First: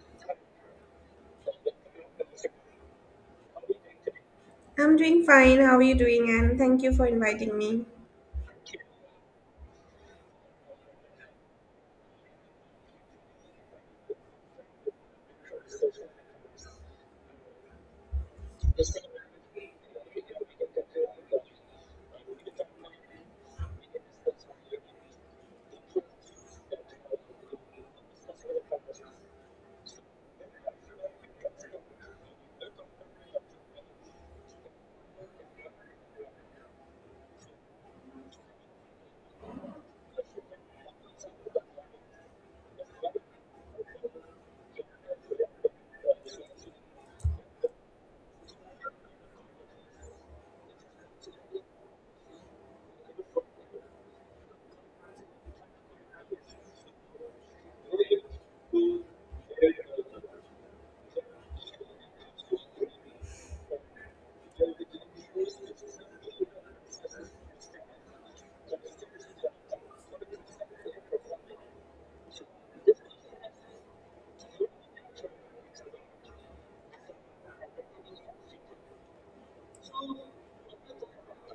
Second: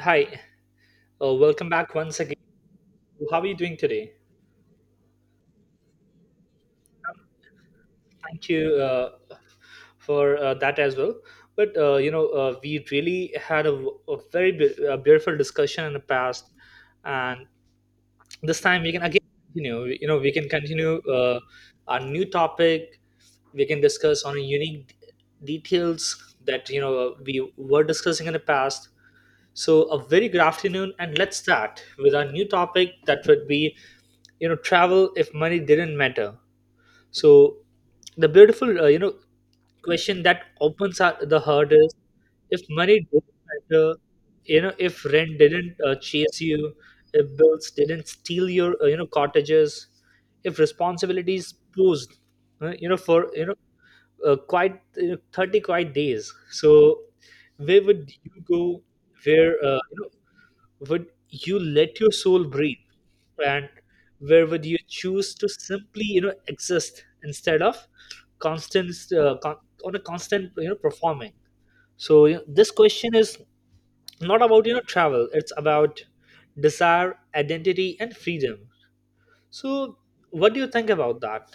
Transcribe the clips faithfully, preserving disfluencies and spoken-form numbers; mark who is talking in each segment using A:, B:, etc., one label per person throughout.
A: Hi, uh, welcome back once again. How are you doing today?
B: I'm doing fine. How are you doing? And thank you for inviting me.
A: Thank you uh, for uh, that as well. But uh, you know, uh, we really had a, a very be- a beautiful discussion in the past, and this time we can again, you know, You know, we can continue uh, our new topic. We can discuss on unique d- details that you know uh, we were discussing in the past. So, a very good afternoon, and let's start with our new topic that would be, you know, travel if money didn't matter. So the beautiful, uh, you know, question that opens our, the heart is, if money didn't matter, you know, if rent didn't uh, chase you, if bills didn't steal your, uh, you know, cottages, if responsibilities posed, uh, you know, for, you know, uh, quite you know, thirty quiet days. So where would you go? Where, uh, you know, would you let your soul breathe, and where would you choose to simply you know exist instead of constant uh, con- on a constant you know performing. So you know, this question is not about you know travel, it's about desire, identity and freedom. So what do you think about that?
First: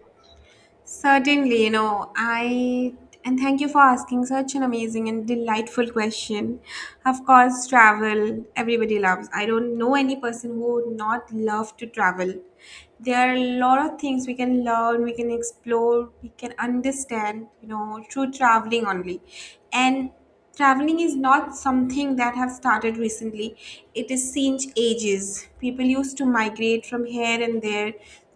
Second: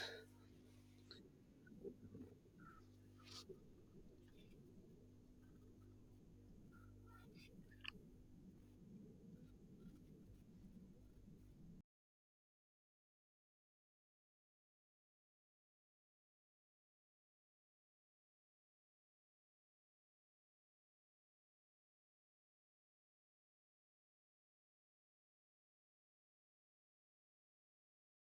B: Certainly, you know, I and thank you for asking such an amazing and delightful question. Of course, travel everybody loves. I don't know any person who would not love to travel. There are a lot of things we can learn, we can explore, we can understand, you know, through traveling only. And traveling is not something that have started recently. It is since ages people used to migrate from here and there.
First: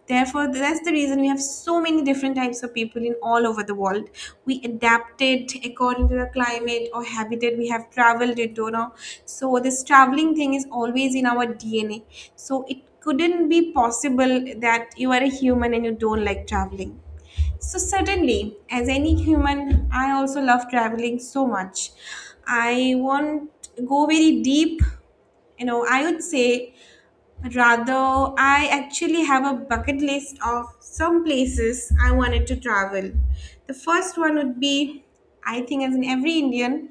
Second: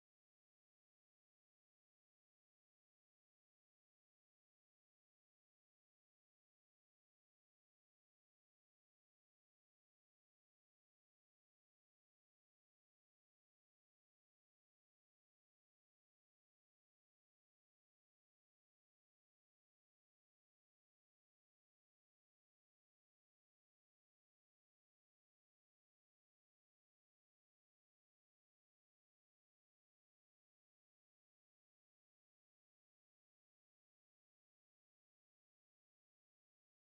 B: Therefore that's the reason we have so many different types of people in all over the world. We adapted according to the climate or habitat we have traveled into now. So this traveling thing is always in our dna. So it couldn't be possible that you are a human and you don't like traveling. So, certainly, as any human, I also love traveling so much. I won't go very deep. You know, I would say, rather, I actually have a bucket list of some places I wanted to travel. The first one would be, I think, as in every Indian,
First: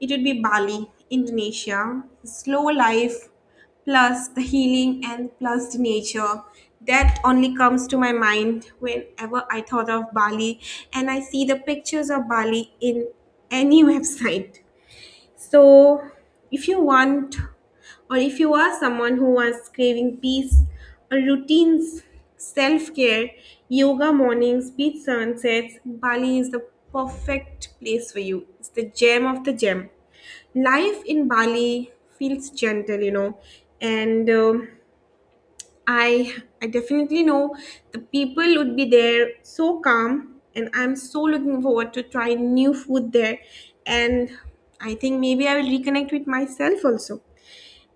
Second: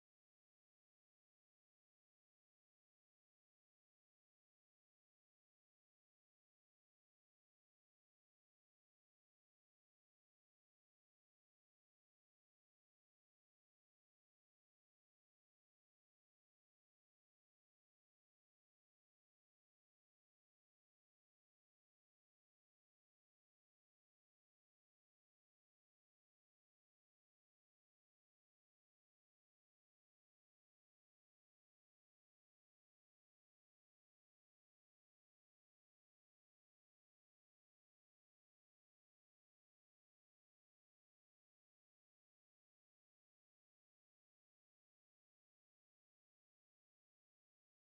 B: it would be Bali, Indonesia. Slow life, plus the healing, and plus the nature. That only comes to my mind whenever I thought of Bali and I see the pictures of Bali in any website. So, if you want, or if you are someone who wants craving peace, a routines, self care, yoga mornings, beach sunsets, Bali is the perfect place for you. It's the gem of the gem. Life in Bali feels gentle, you know, and um, I I definitely know the people would be there so calm and I'm so looking forward to try new food there. And I think maybe I will reconnect with myself also.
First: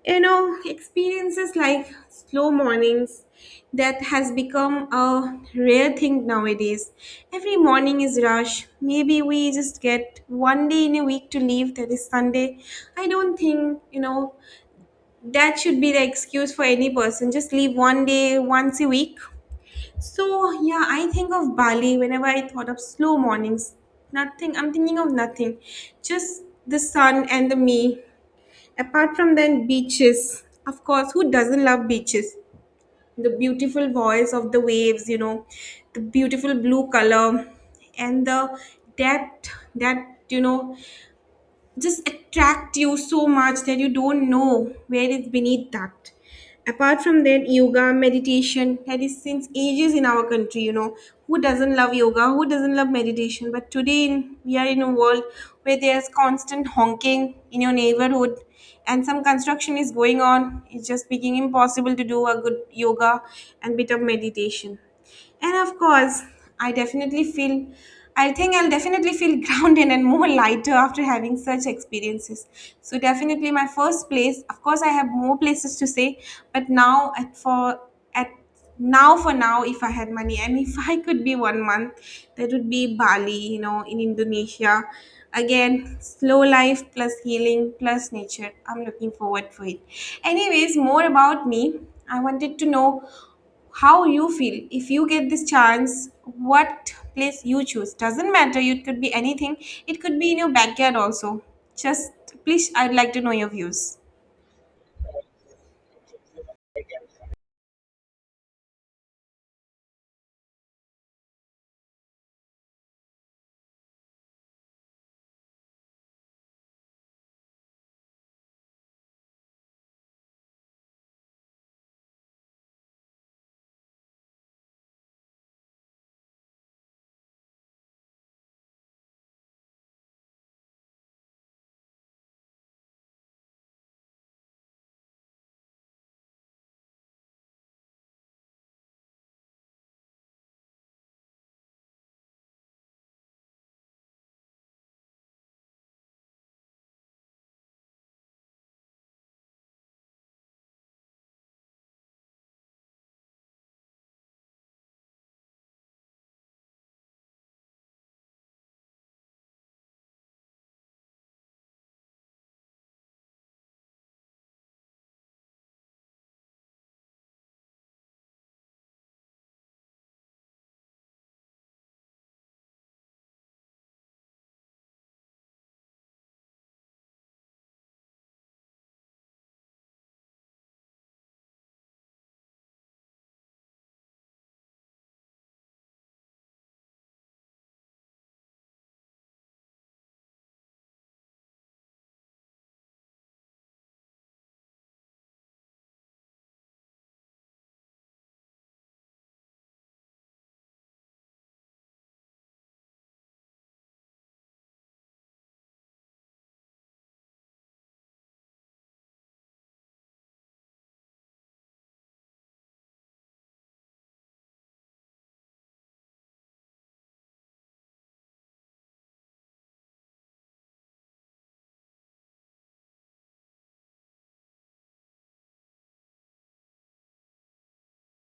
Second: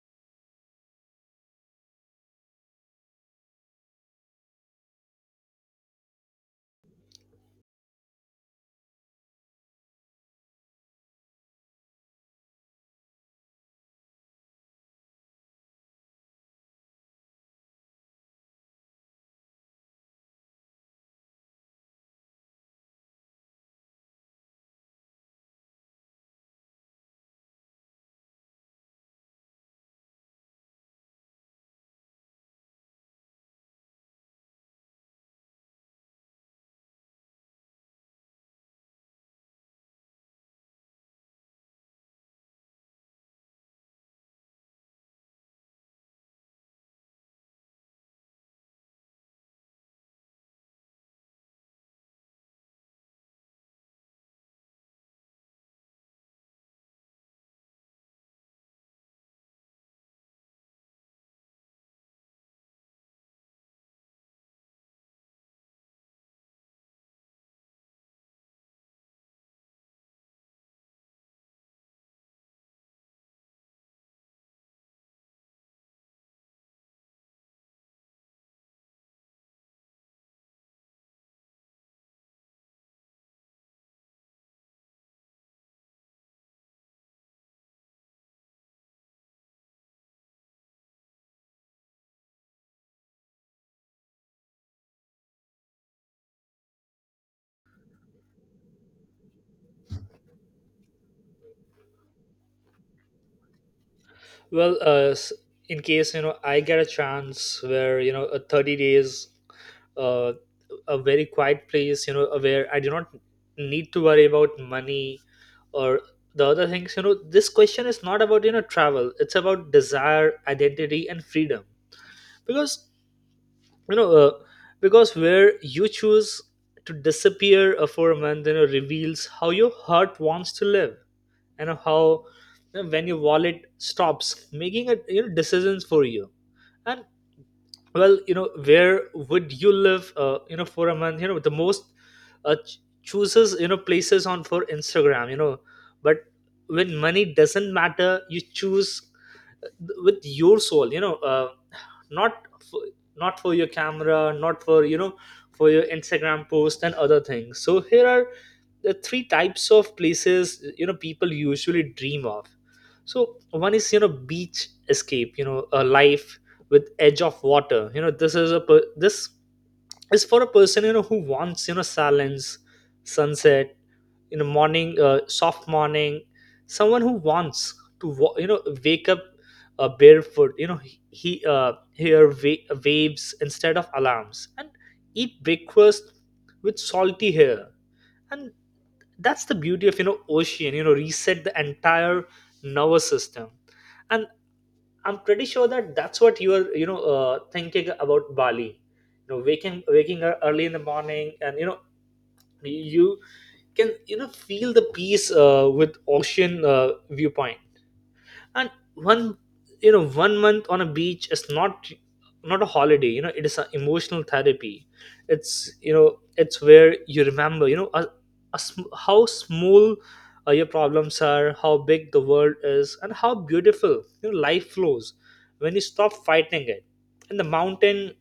B: You know, experiences like slow mornings that has become a rare thing nowadays. Every morning is rush. Maybe we just get one day in a week to leave, that is Sunday. I don't think, you know, that should be the excuse for any person. Just leave one day, once a week. So yeah, I think of Bali whenever I thought of slow mornings. Nothing. I'm thinking of nothing. Just the sun and the me. Apart from then beaches. Of course, who doesn't love beaches? The beautiful voice of the waves, you know, the beautiful blue color and the depth that, you know, just attract you so much that you don't know where is beneath that. Apart from that, yoga, meditation, that is since ages in our country, you know, who doesn't love yoga, who doesn't love meditation? But today in, we are in a world where there's constant honking in your neighborhood and some construction is going on. It's just making impossible to do a good yoga and bit of meditation. And of course, I definitely feel I think I'll definitely feel grounded and more lighter after having such experiences. So definitely my first place. Of course, I have more places to say, but now at for at now for now, if I had money and if I could be one month, that would be Bali. You know, in Indonesia. Again, slow life plus healing plus nature. I'm looking forward for it. Anyways, more about me. I wanted to know how you feel if you get this chance. What place you choose doesn't matter, it could be anything, it could be in your backyard also. Just please, I'd like to know your views.
A: Well, uh, s- in case you know I get a chance where you know a thirty days, uh, a very quiet place, you know where I do not need to worry about money or the other things. You know this question is not about you know travel, it's about desire, identity and freedom. Because, you know uh, because where you choose to disappear uh, for a month, you know reveals how your heart wants to live, and how, you know, when your wallet stops making a you know decisions for you. And, well, you know where would you live uh, you know for a month? You know the most uh, ch- chooses, you know places on for Instagram, you know but when money doesn't matter, you choose uh, with your soul, you know uh, not for, not for your camera, not for you know for your Instagram post and other things. So here are the three types of places you know people usually dream of. So one is, you know beach escape, you know a life with edge of water. You know this is a per- this is for a person you know who wants you know silence, sunset, you know morning, uh, soft morning, someone who wants to wa- you know wake up uh, barefoot, you know he he, uh, hear wa- waves instead of alarms, and eat breakfast with salty hair. And that's the beauty of you know ocean, you know reset the entire nervous system. And I'm pretty sure that that's what you're, you know, uh, thinking about Bali. You know, waking waking up early in the morning, and, you know, you can, you know, feel the peace uh, with ocean uh, viewpoint. And one you know one month on a beach is not not a holiday, you know it is an emotional therapy. It's, you know it's where you remember, you know a, a sm- how small uh, your problems are, how big the world is, and how beautiful, you know, life flows when you stop fighting it. And the mountain,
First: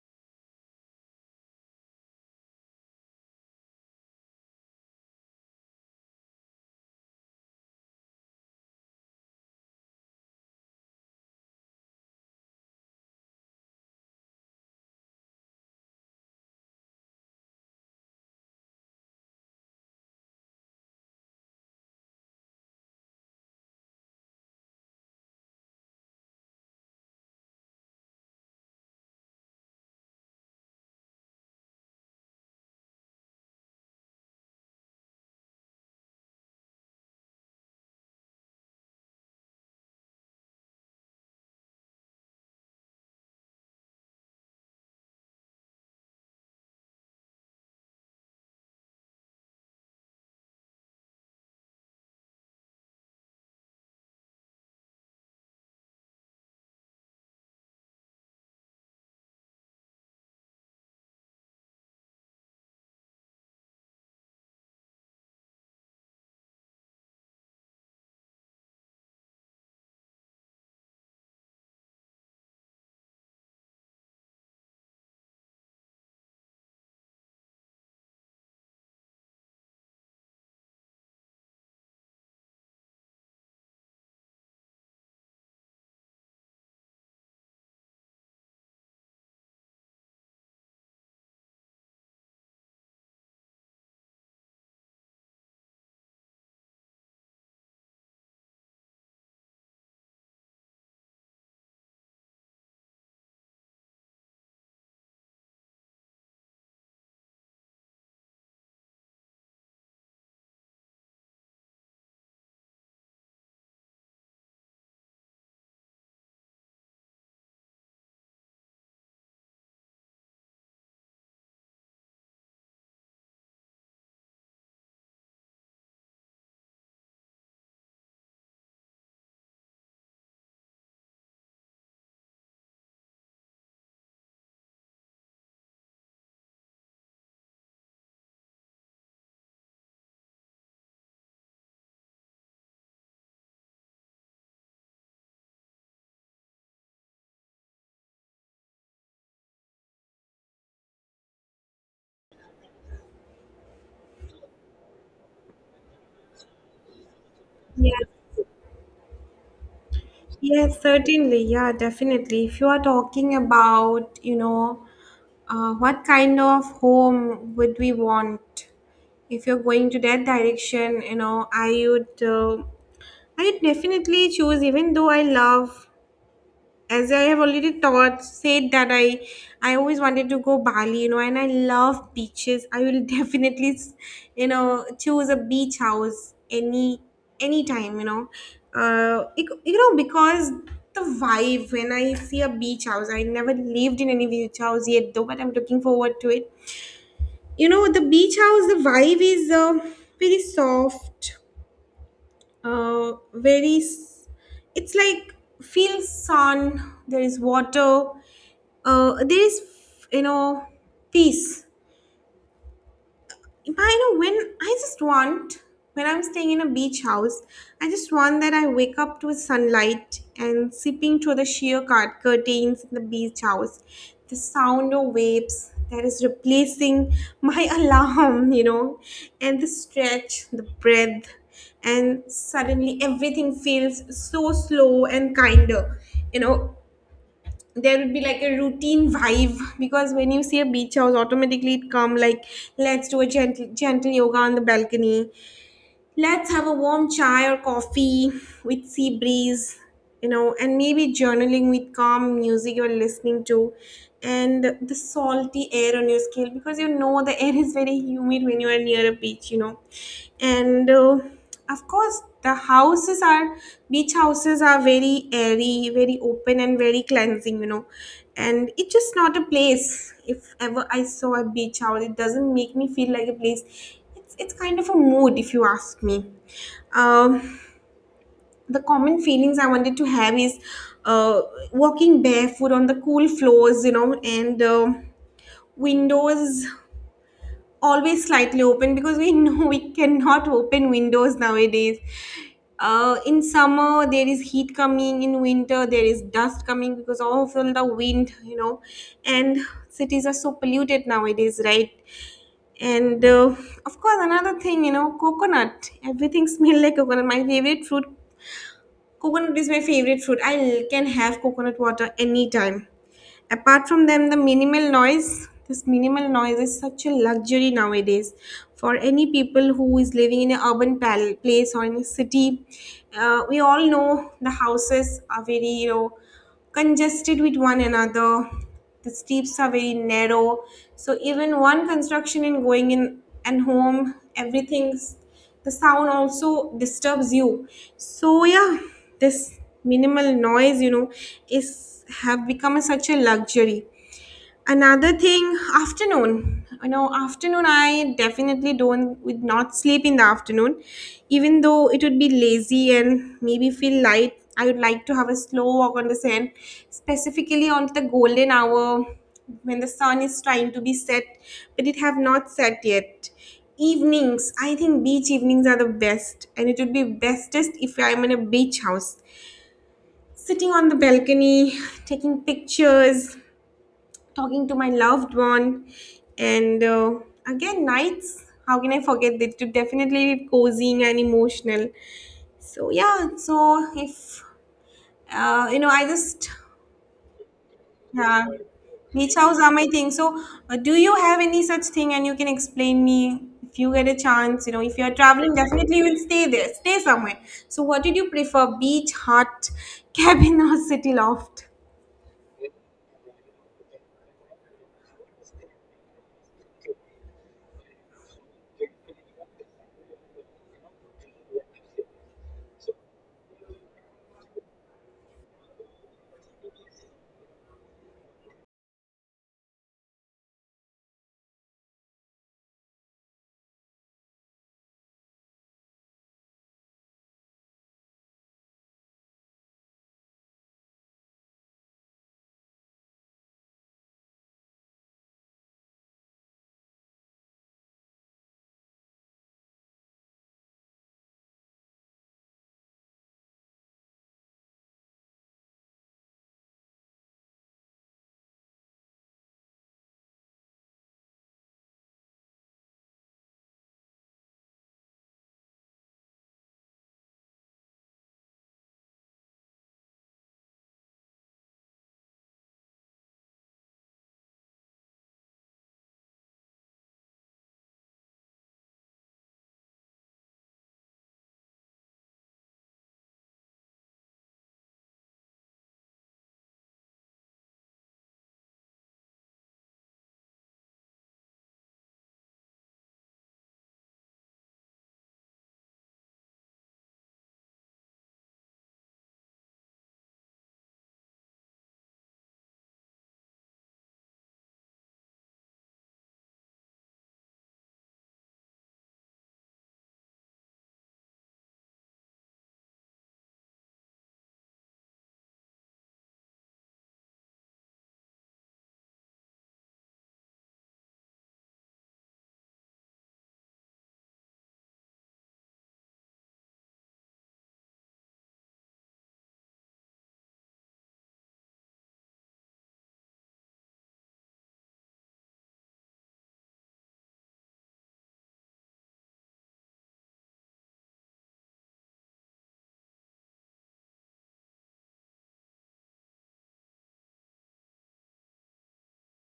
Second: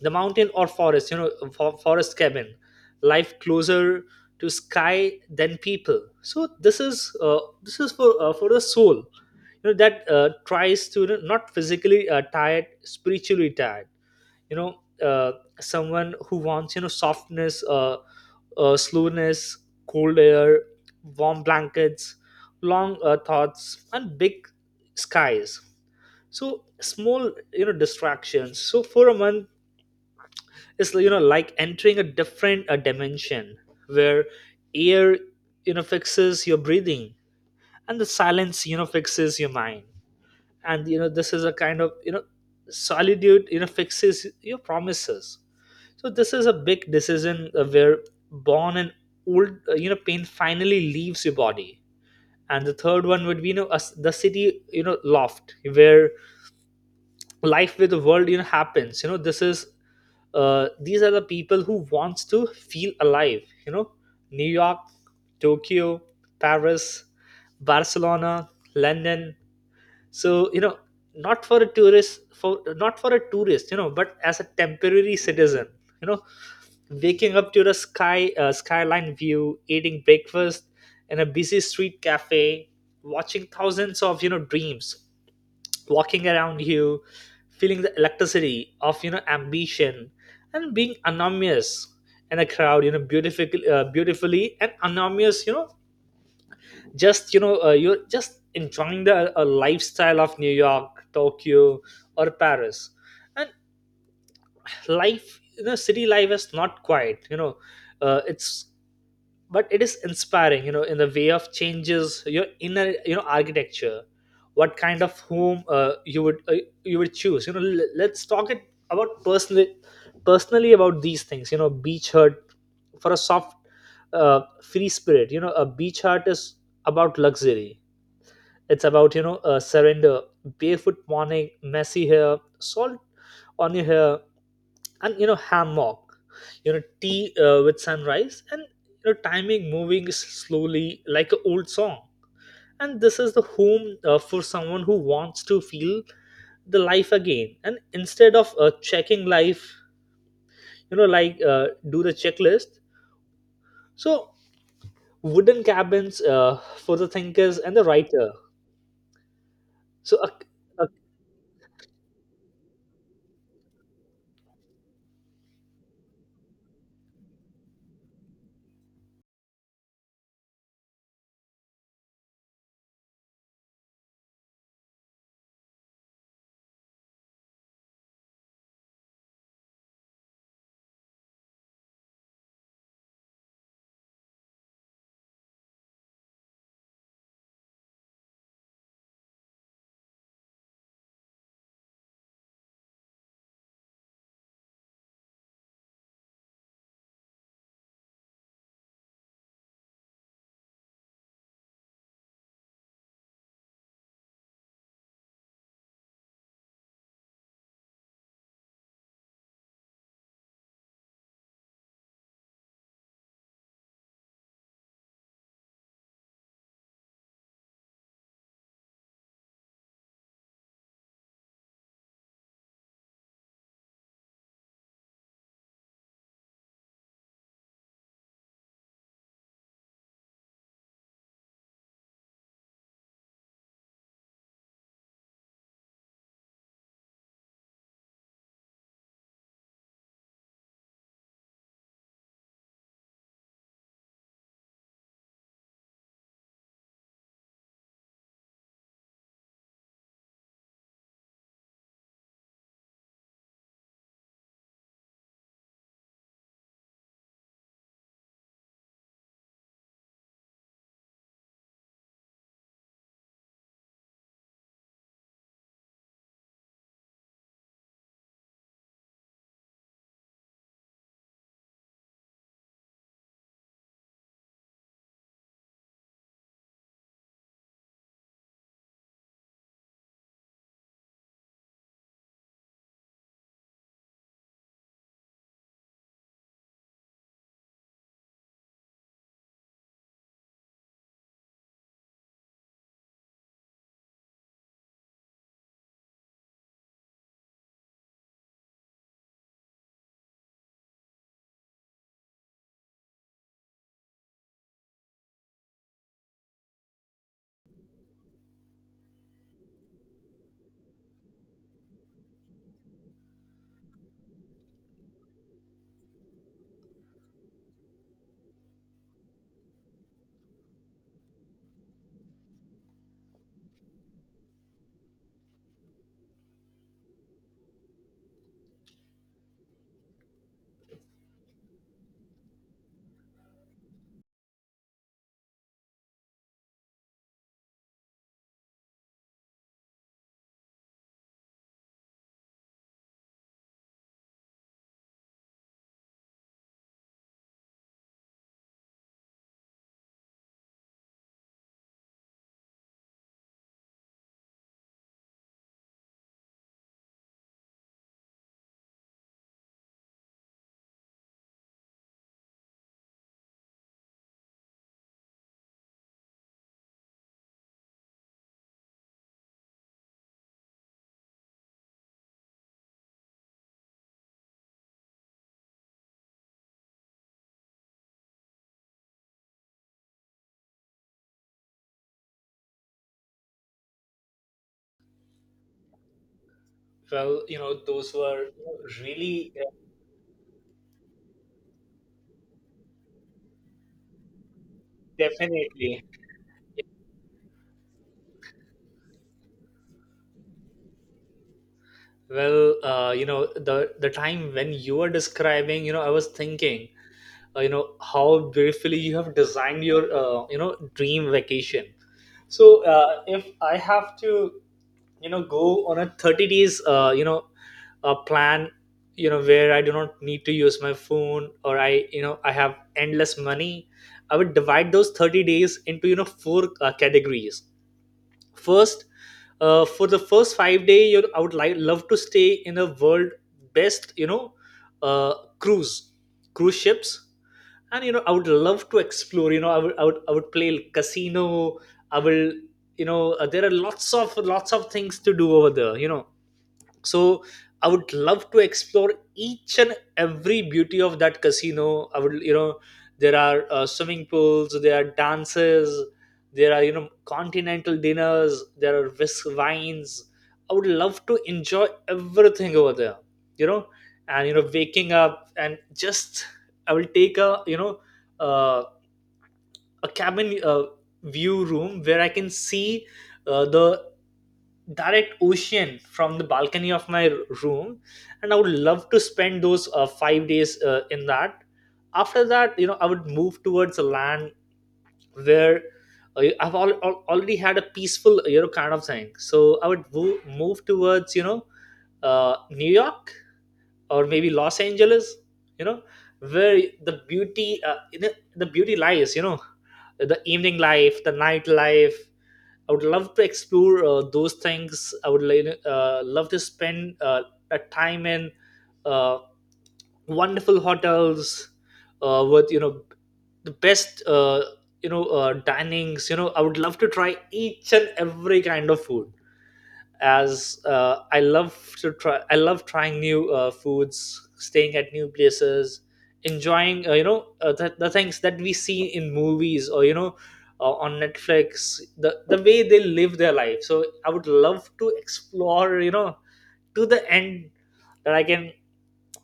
A: the mountain or forest, you know for, forest cabin, life closer to sky than people. So this is uh, this is for uh, for the soul you know that uh, tries to, you know, not physically uh, tired, spiritually tired, you know uh, someone who wants you know softness, uh, uh, slowness, cold air, warm blankets, long uh, thoughts, and big skies, so small, you know distractions. So for a month, it's, you know like entering a different uh, dimension where air you know fixes your breathing, and the silence you know fixes your mind. And, you know this is a kind of you know solitude you know fixes your promises. So this is a big decision uh, where born and old uh, you know pain finally leaves your body. And the third one would be, you know us the city you know loft, where life with the world you know happens. You know this is uh, these are the people who wants to feel alive, you know New York, Tokyo, Paris, Barcelona, London. So, you know not for a tourist, for not for a tourist, you know but as a temporary citizen, you know waking up to the sky uh, skyline view, eating breakfast in a busy street cafe, watching thousands of you know dreams walking around you, feeling the electricity of you know ambition, and being anonymous in a crowd, you know beautifully uh, beautifully and anonymous, you know just you know uh, you're just enjoying the uh, lifestyle of New York, Tokyo, or Paris. And life, you know city life is not quiet, you know uh, it's, but it is inspiring, you know in the way of changes your inner you know architecture. What kind of home uh, you would uh, you would choose? You know l- let's talk it about personally, personally about these things. You know beach hut, for a soft uh, free spirit, you know a beach hut is about luxury. It's about, you know uh, surrender, barefoot morning, messy hair, salt on your hair, and, you know hammock, you know tea uh, with sunrise, and, you know timing moving s- slowly like an old song. And this is the home uh, for someone who wants to feel the life again. And instead of uh, checking life, you know, like uh, do the checklist. So wooden cabins uh, for the thinkers and the
B: Yeah,
A: writer. So a,
B: yes,
A: a
B: certainly. Yeah, definitely. If you are talking about, you know, uh, what kind of home would we want? If you're going to that direction, you know, I would, uh, I would definitely choose. Even though I love, as I have already taught said that I I always wanted to go Bali, you know, and I love beaches. I will definitely, you know, choose a beach house any any time, you know, uh, it, you know, because the vibe when I see a beach house. I never lived in any beach house yet, though, but I'm looking forward to it. You know, the beach house, the vibe is uh, very soft, uh, very. s- It's like feel sun. There is water, uh, there is, you know, peace. But you know when i just want when I'm staying in a beach house, I just want that I wake up to sunlight and sipping through the sheer cart curtains in the beach house, the sound of waves that is replacing my alarm, you know, and the stretch the breath, and suddenly everything feels so slow and kinder, you know. There would be like a routine vibe because when you see a beach house automatically it come like let's do a gentle gentle yoga on the balcony. Let's have a warm chai or coffee with sea breeze, you know, and maybe journaling with calm music you're listening to and the salty air on your skin because you know the air is very humid when you are near a beach, you know. And uh, of course, the houses are, beach houses are very airy, very open, and very cleansing, you know. And it's just not a place. If ever I saw a beach house it doesn't make me feel like a place. It's, it's kind of a mood, if you ask me. Um, the common feelings I wanted to have is uh, walking barefoot on the cool floors, you know, and uh, windows always slightly open because we know we cannot open windows nowadays. Uh, in summer, there is heat coming. In winter, there is dust coming because of all the wind, you know, and cities are so polluted nowadays, right? And uh, of course, another thing, you know, coconut. Everything smells like coconut. My favorite fruit, coconut is my favorite fruit. I can have coconut water anytime. Apart from them, the minimal noise, this minimal noise is such a luxury nowadays for any people who is living in an urban pal- place or in a city. Uh, we all know the houses are very, you know, congested with one another. The streets are very narrow. So even one construction in going in and home, everything's the sound also disturbs you. So yeah, this minimal noise, you know, is have become a, such a luxury. Another thing, afternoon, you know, afternoon I definitely don't would not sleep in the afternoon. Even though it would be lazy and maybe feel light, I would like to have a slow walk on the sand, specifically on the golden hour, when the sun is trying to be set but it have not set yet. Evenings, I think beach evenings are the best, and it would be bestest if I'm in a beach house sitting on the balcony, taking pictures, talking to my loved one, and uh, again, nights. How can I forget that? To definitely be cozying and emotional. So yeah, so if uh, you know, I just
A: Well, you know, those
B: yeah,
A: were
B: beach
A: really
B: house
A: uh,
B: are my thing. So uh, do you have any such thing, and you can explain me if you get a chance? You know, if you are traveling, definitely
A: definitely.
B: you will stay there, stay somewhere. So what did you prefer, beach hut, cabin, or city loft?
A: Well, uh, you know, the the time when you were describing, you know, I was thinking, uh, you know, how beautifully you have designed your, uh, you know, dream vacation. So, uh, if I have to, you know, go on a thirty days, uh, you know, a plan, you know, where I do not need to use my phone, or I, you know, I have endless money. I would divide those thirty days into, you know, four uh, categories. First, uh, for the first five day, you I would like love to stay in a world best, you know, uh, cruise, cruise ships, and, you know I would love to explore. You know, I would I would I would play casino. I will, you know, uh, there are lots of lots of things to do over there. You know, so I would love to explore each and every beauty of that casino. I would, you know there are uh, swimming pools, there are dances, there are, you know continental dinners, there are whisk wines. I would love to enjoy everything over there, you know and, you know waking up, and just I will take a, you know uh, a cabin uh, view room where I can see uh, the direct ocean from the balcony of my r- room. And I would love to spend those uh, five days uh, in that. After that, you know I would move towards a land where, uh, i've al- al- already had a peaceful, you know kind of thing. So I would wo- move towards, you know uh, New York or maybe Los Angeles, you know where the beauty, uh, you know, the beauty lies, you know the evening life, the nightlife. I would love to explore uh, those things. I would li- uh, love to spend uh, a time in uh, wonderful hotels uh, with, you know the best uh, you know uh, dinings. You know, I would love to try each and every kind of food, as uh, I love to try. I love trying new uh, foods, staying at new places, enjoying uh, you know uh, the, the things that we see in movies, or, you know uh, on Netflix. The the way they live their life. So I would love to explore, you know to the end that I can.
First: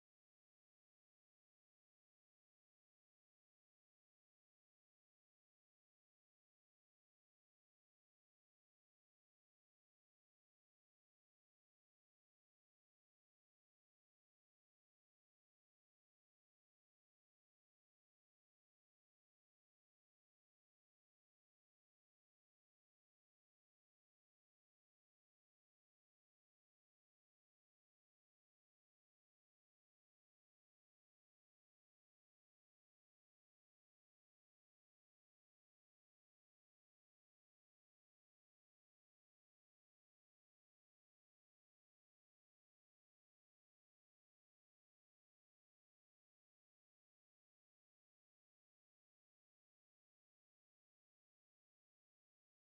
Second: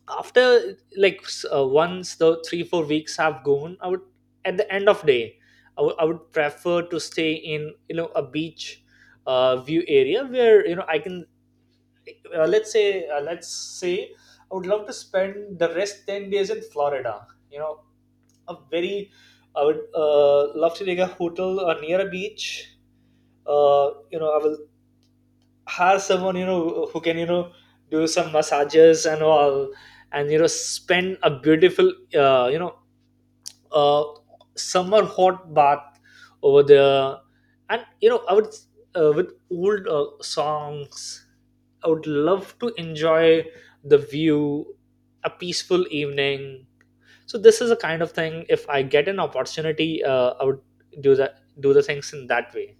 A: After like s- uh, once the three four weeks have gone, I would, at the end of day, I would I would prefer to stay in, you know a beach uh, view area where, you know I can, uh, let's say uh, let's say I would love to spend the rest ten days in Florida. You know, a very, I would uh, love to take a hotel uh, near a beach. Uh, you know, I will hire someone you know who can you know do some massages and all, and you know spend a beautiful uh, you know uh, summer hot bath over there. And you know I would uh, with old uh, songs, I would love to enjoy the view, a peaceful evening. So this is a kind of thing. If I get an opportunity, uh, I would do that do the things in that way.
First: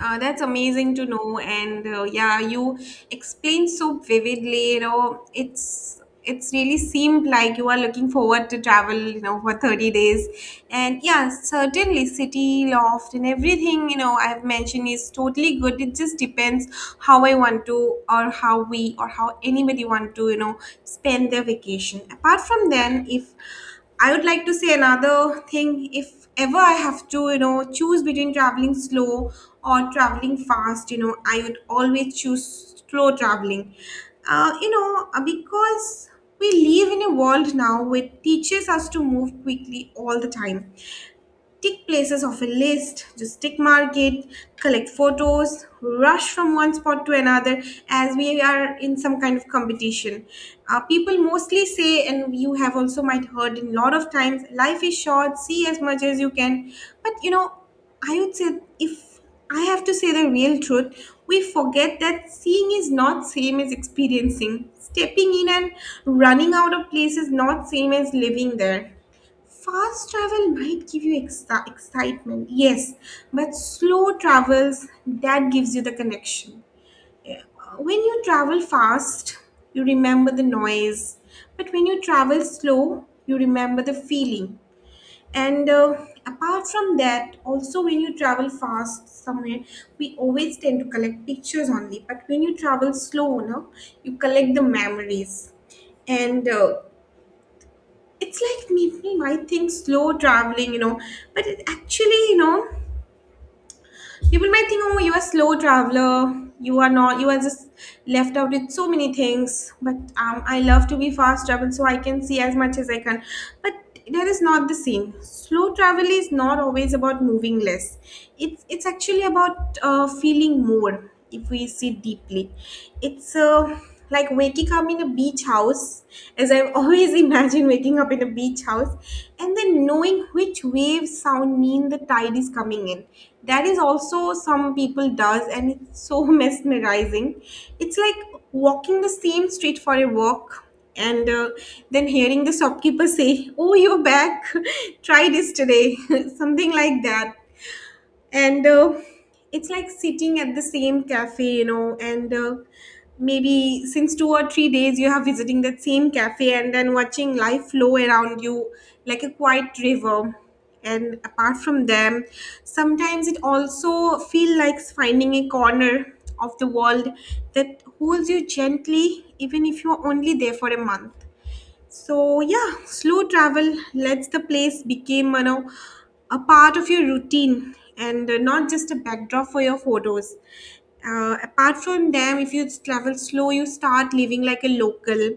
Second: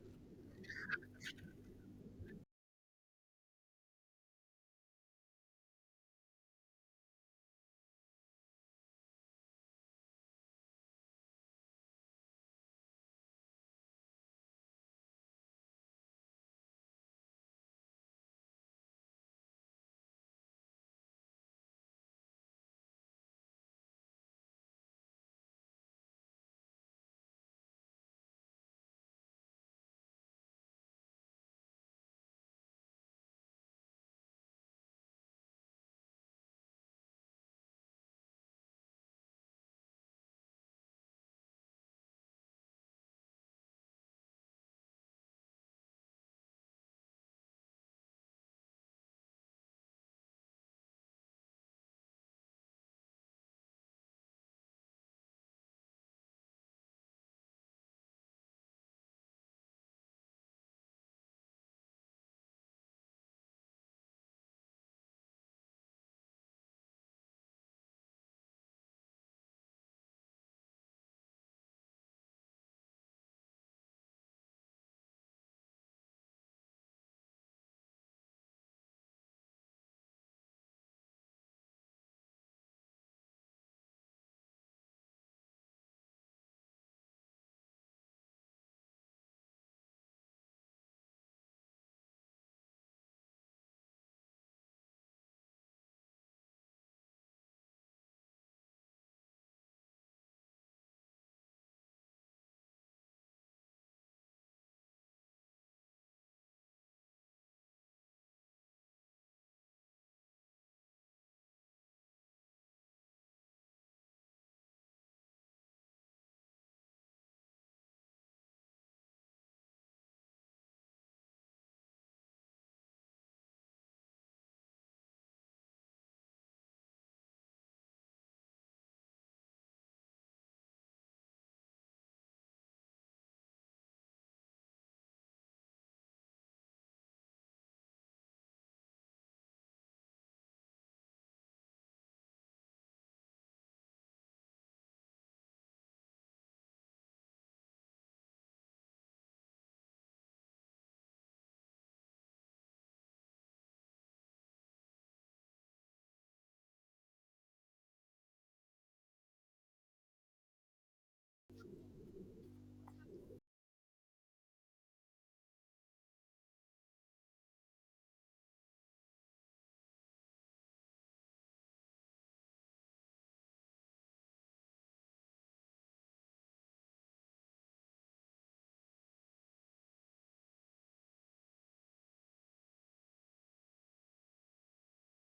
B: Uh, that's amazing to know, and uh, yeah, you explained so vividly. You know, it's it's really seemed like you are looking forward to travel. You know, for thirty days, and yeah, certainly city loft and everything. You know, I have mentioned is totally good. It just depends how I want to, or how we, or how anybody want to. You know, spend their vacation. Apart from then, if I would like to say another thing. If ever I have to, you know, choose between traveling slow or traveling fast, you know, I would always choose slow traveling. Uh, you know, uh, because we live in a world now which teaches us to move quickly all the time, tick places of a list, just tick mark it, collect photos, rush from one spot to another as we are in some kind of competition. Uh, people mostly say, and you have also might heard in a lot of times, life is short, see as much as you can. But you know, I would say if I have to say the real truth, we forget that seeing is not same as experiencing. Stepping in and running out of place is not same as living there. Fast travel might give you exci- excitement, yes, but slow travels that gives you the connection. Yeah. When you travel fast, you remember the noise, but when you travel slow, you remember the feeling. And uh, apart from that, also when you travel fast somewhere, we always tend to collect pictures only. But when you travel slow, no, you collect the memories. And uh, it's like people might think slow traveling, you know, but it actually, you know, people might think, oh, you're a slow traveler. You are not. You are just left out with so many things. But um, I love to be fast travel, so I can see as much as I can. But that is not the same. Slow travel is not always about moving less. It's it's actually about uh, feeling more. If we see deeply, it's uh, like waking up in a beach house as I've always imagined waking up in a beach house, and then knowing which wave sound mean the tide is coming in. That is also some people does and it's so mesmerizing. It's like walking the same street for a walk, and uh, then hearing the shopkeeper say, oh, you're back, try this today, something like that. And uh, it's like sitting at the same cafe, you know, and uh, maybe since two or three days you are visiting that same cafe and then watching life flow around you like a quiet river. And apart from them, sometimes it also feel like finding a corner of the world that holds you gently even if you're only there for a month. So yeah, slow travel lets the place become, you know, a part of your routine, and uh, not just a backdrop for your photos. Uh, apart from them, if you travel slow, you start living like a local,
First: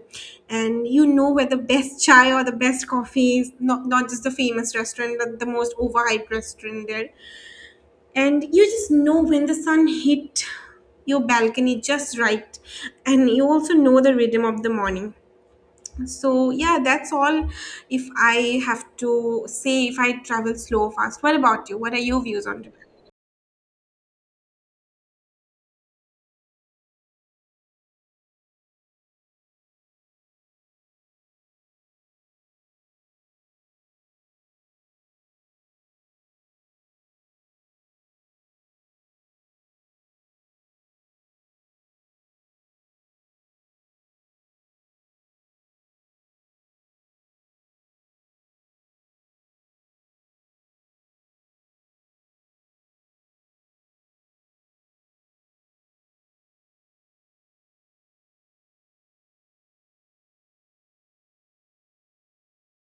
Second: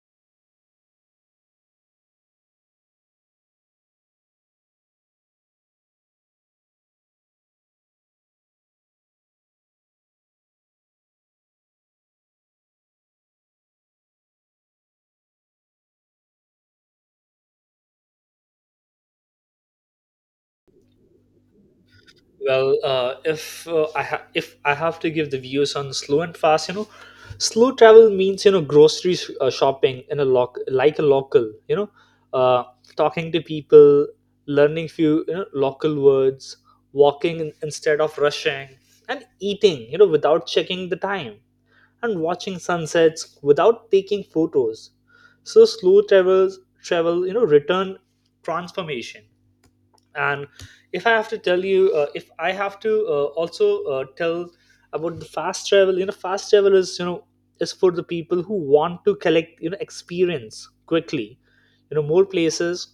B: and you know where the best chai or the best coffee is. Not not just the famous restaurant, but the most overhyped restaurant there. And you just know when the sun hit your balcony just right, and you also know the rhythm of the morning. So yeah, that's all. If I have to say, if I travel slow, or fast. What about you? What are your views on travels?
A: Well, uh, if uh, I ha- if I have to give the views on slow and fast, you know, slow travel means you know grocery sh- uh, shopping in a loc like a local, you know, uh, talking to people, learning few you know local words, walking in- instead of rushing, and eating you know without checking the time, and watching sunsets without taking photos. So slow travels travel you know return transformation. And if I have to tell you uh, if I have to uh, also uh, tell about the fast travel. You know fast travel is, you know is for the people who want to collect you know experience quickly, you know more places,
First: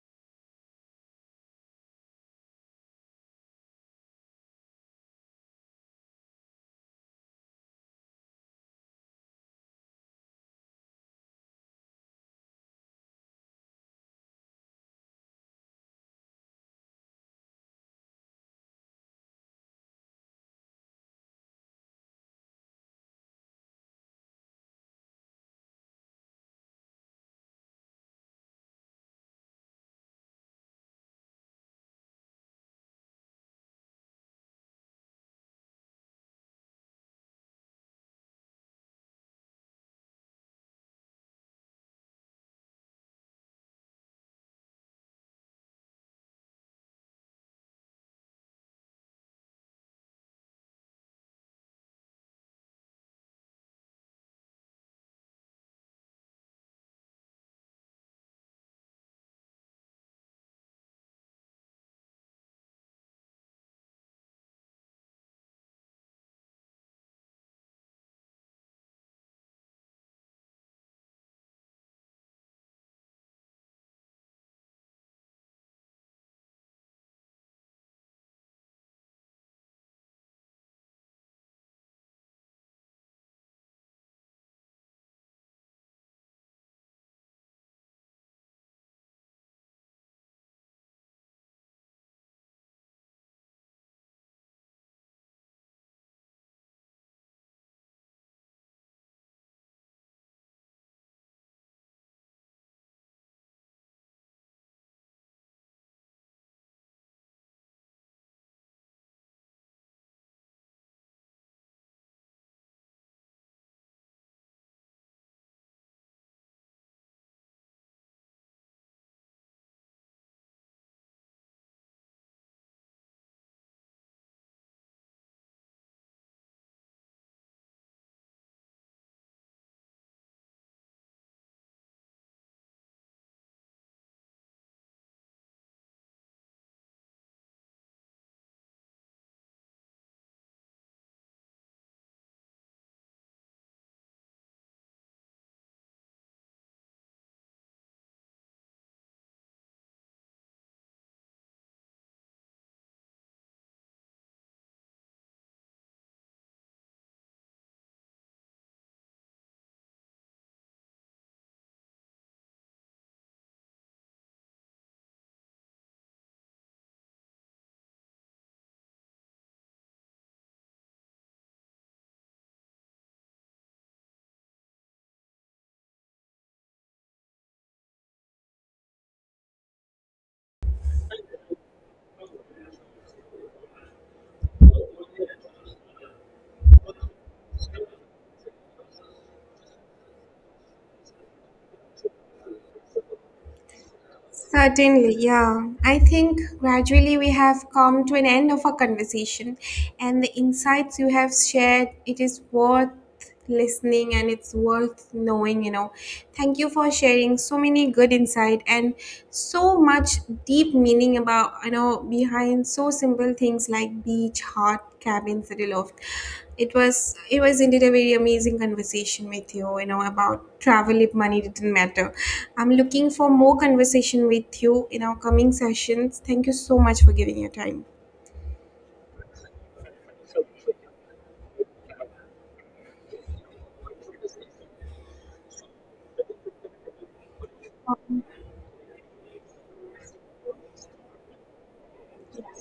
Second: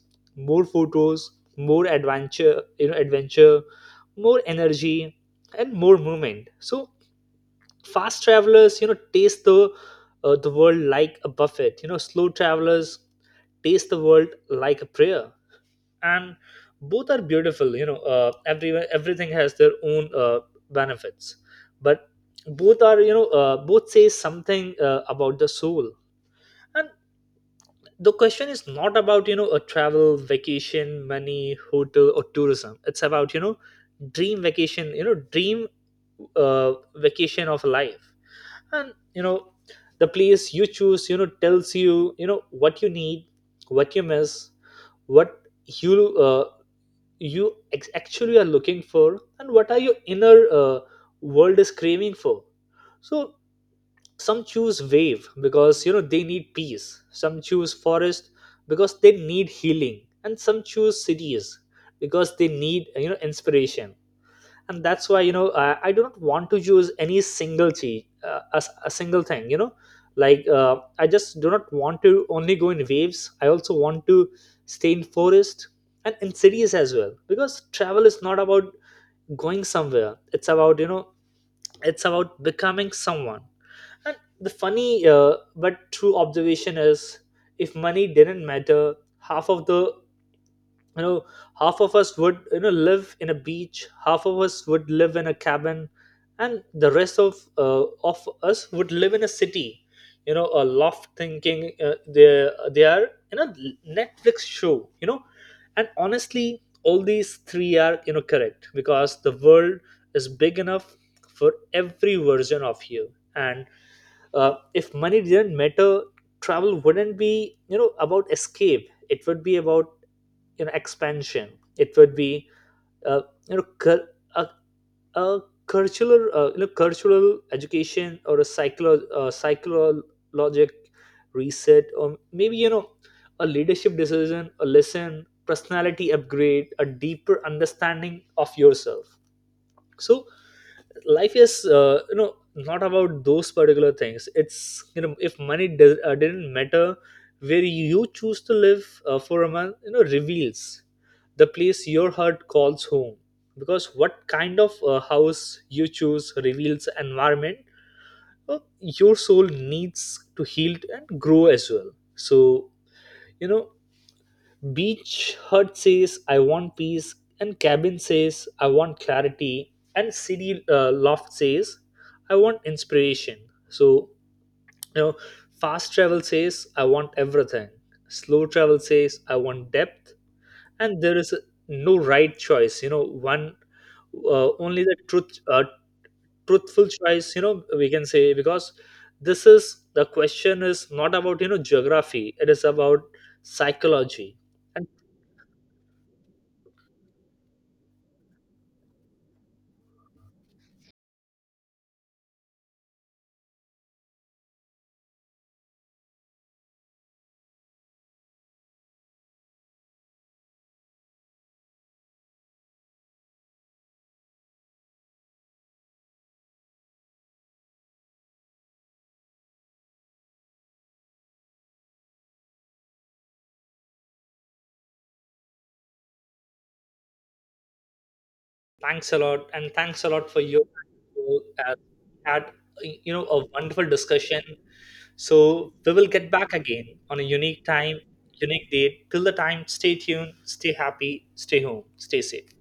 A: more photos, more adventure, you know adventure more energy, and more movement. So fast travelers you know taste the uh, the world like a buffet, you know slow travelers taste the world like a prayer. And both are beautiful, you know uh, everyone everything has their own uh, benefits. But both are you know uh, both say something uh, about the soul. And the question is not about you know a travel, vacation, money, hotel, or tourism. It's about, you know dream vacation you know dream uh, vacation of life. And you know the place you choose, you know tells you you know what you need, what you miss, what you uh, you ex- actually are looking for, and what are your inner uh, world is craving for. So some choose wave because you know they need peace, some choose forest because they need healing, and some choose cities because they need you know inspiration. And that's why you know I, I do not want to use any single chi uh, a, s- a single thing, you know like uh, I just do not want to only go in waves. I also want to stay in forest and in cities as well, because travel is not about going somewhere. It's about, you know it's about becoming someone. And the funny uh, but true observation is, if money didn't matter, half of the you know half of us would you know live in a beach, half of us would live in a cabin, and the rest of uh, of us would live in a city, you know a loft, thinking uh, they they are in a netflix show you know And honestly, all these three are you know correct, because the world is big enough for every version of you. And uh, if money didn't matter, travel wouldn't be you know about escape. It would be about, you know expansion. It would be uh, you know cur- a, a curricular uh, you know cultural education, or a psycholo- uh, psychologic reset, or maybe you know a leadership decision, a lesson, personality upgrade, a deeper understanding of yourself. So life is uh, you know not about those particular things. It's, you know if money does, uh, didn't matter, where you choose to live uh, for a month, you know reveals the place your heart calls home. Because what kind of uh, house you choose reveals environment, uh, your soul needs to heal and grow as well. So, you know beach hut says, "I want peace," and cabin says, "I want clarity," and city uh, loft says, "I want inspiration." So, you know, fast travel says, "I want everything," slow travel says, "I want depth," and there is no right choice, you know, one uh, only the truth, uh, truthful choice, you know, we can say, because this is the question is not about, you know, geography. It is about psychology and.
B: Certainly, yeah. I think gradually we have come to an end of our conversation, and the insights you have shared, it is worth listening and it's worth knowing, you know. Thank you for sharing so many good insight and so much deep meaning about, you know, behind so simple things like beach, hot cabins, city loft. It was it was indeed a very amazing conversation with you, you know, about travel if money didn't matter. I'm looking for more conversation with you in our coming sessions. Thank you so much for giving your time.
A: Thanks a lot, and thanks a lot for your uh, had you know a wonderful discussion. So we will get back again on a unique time, unique date. Till the time, stay tuned, stay happy, stay home, stay safe.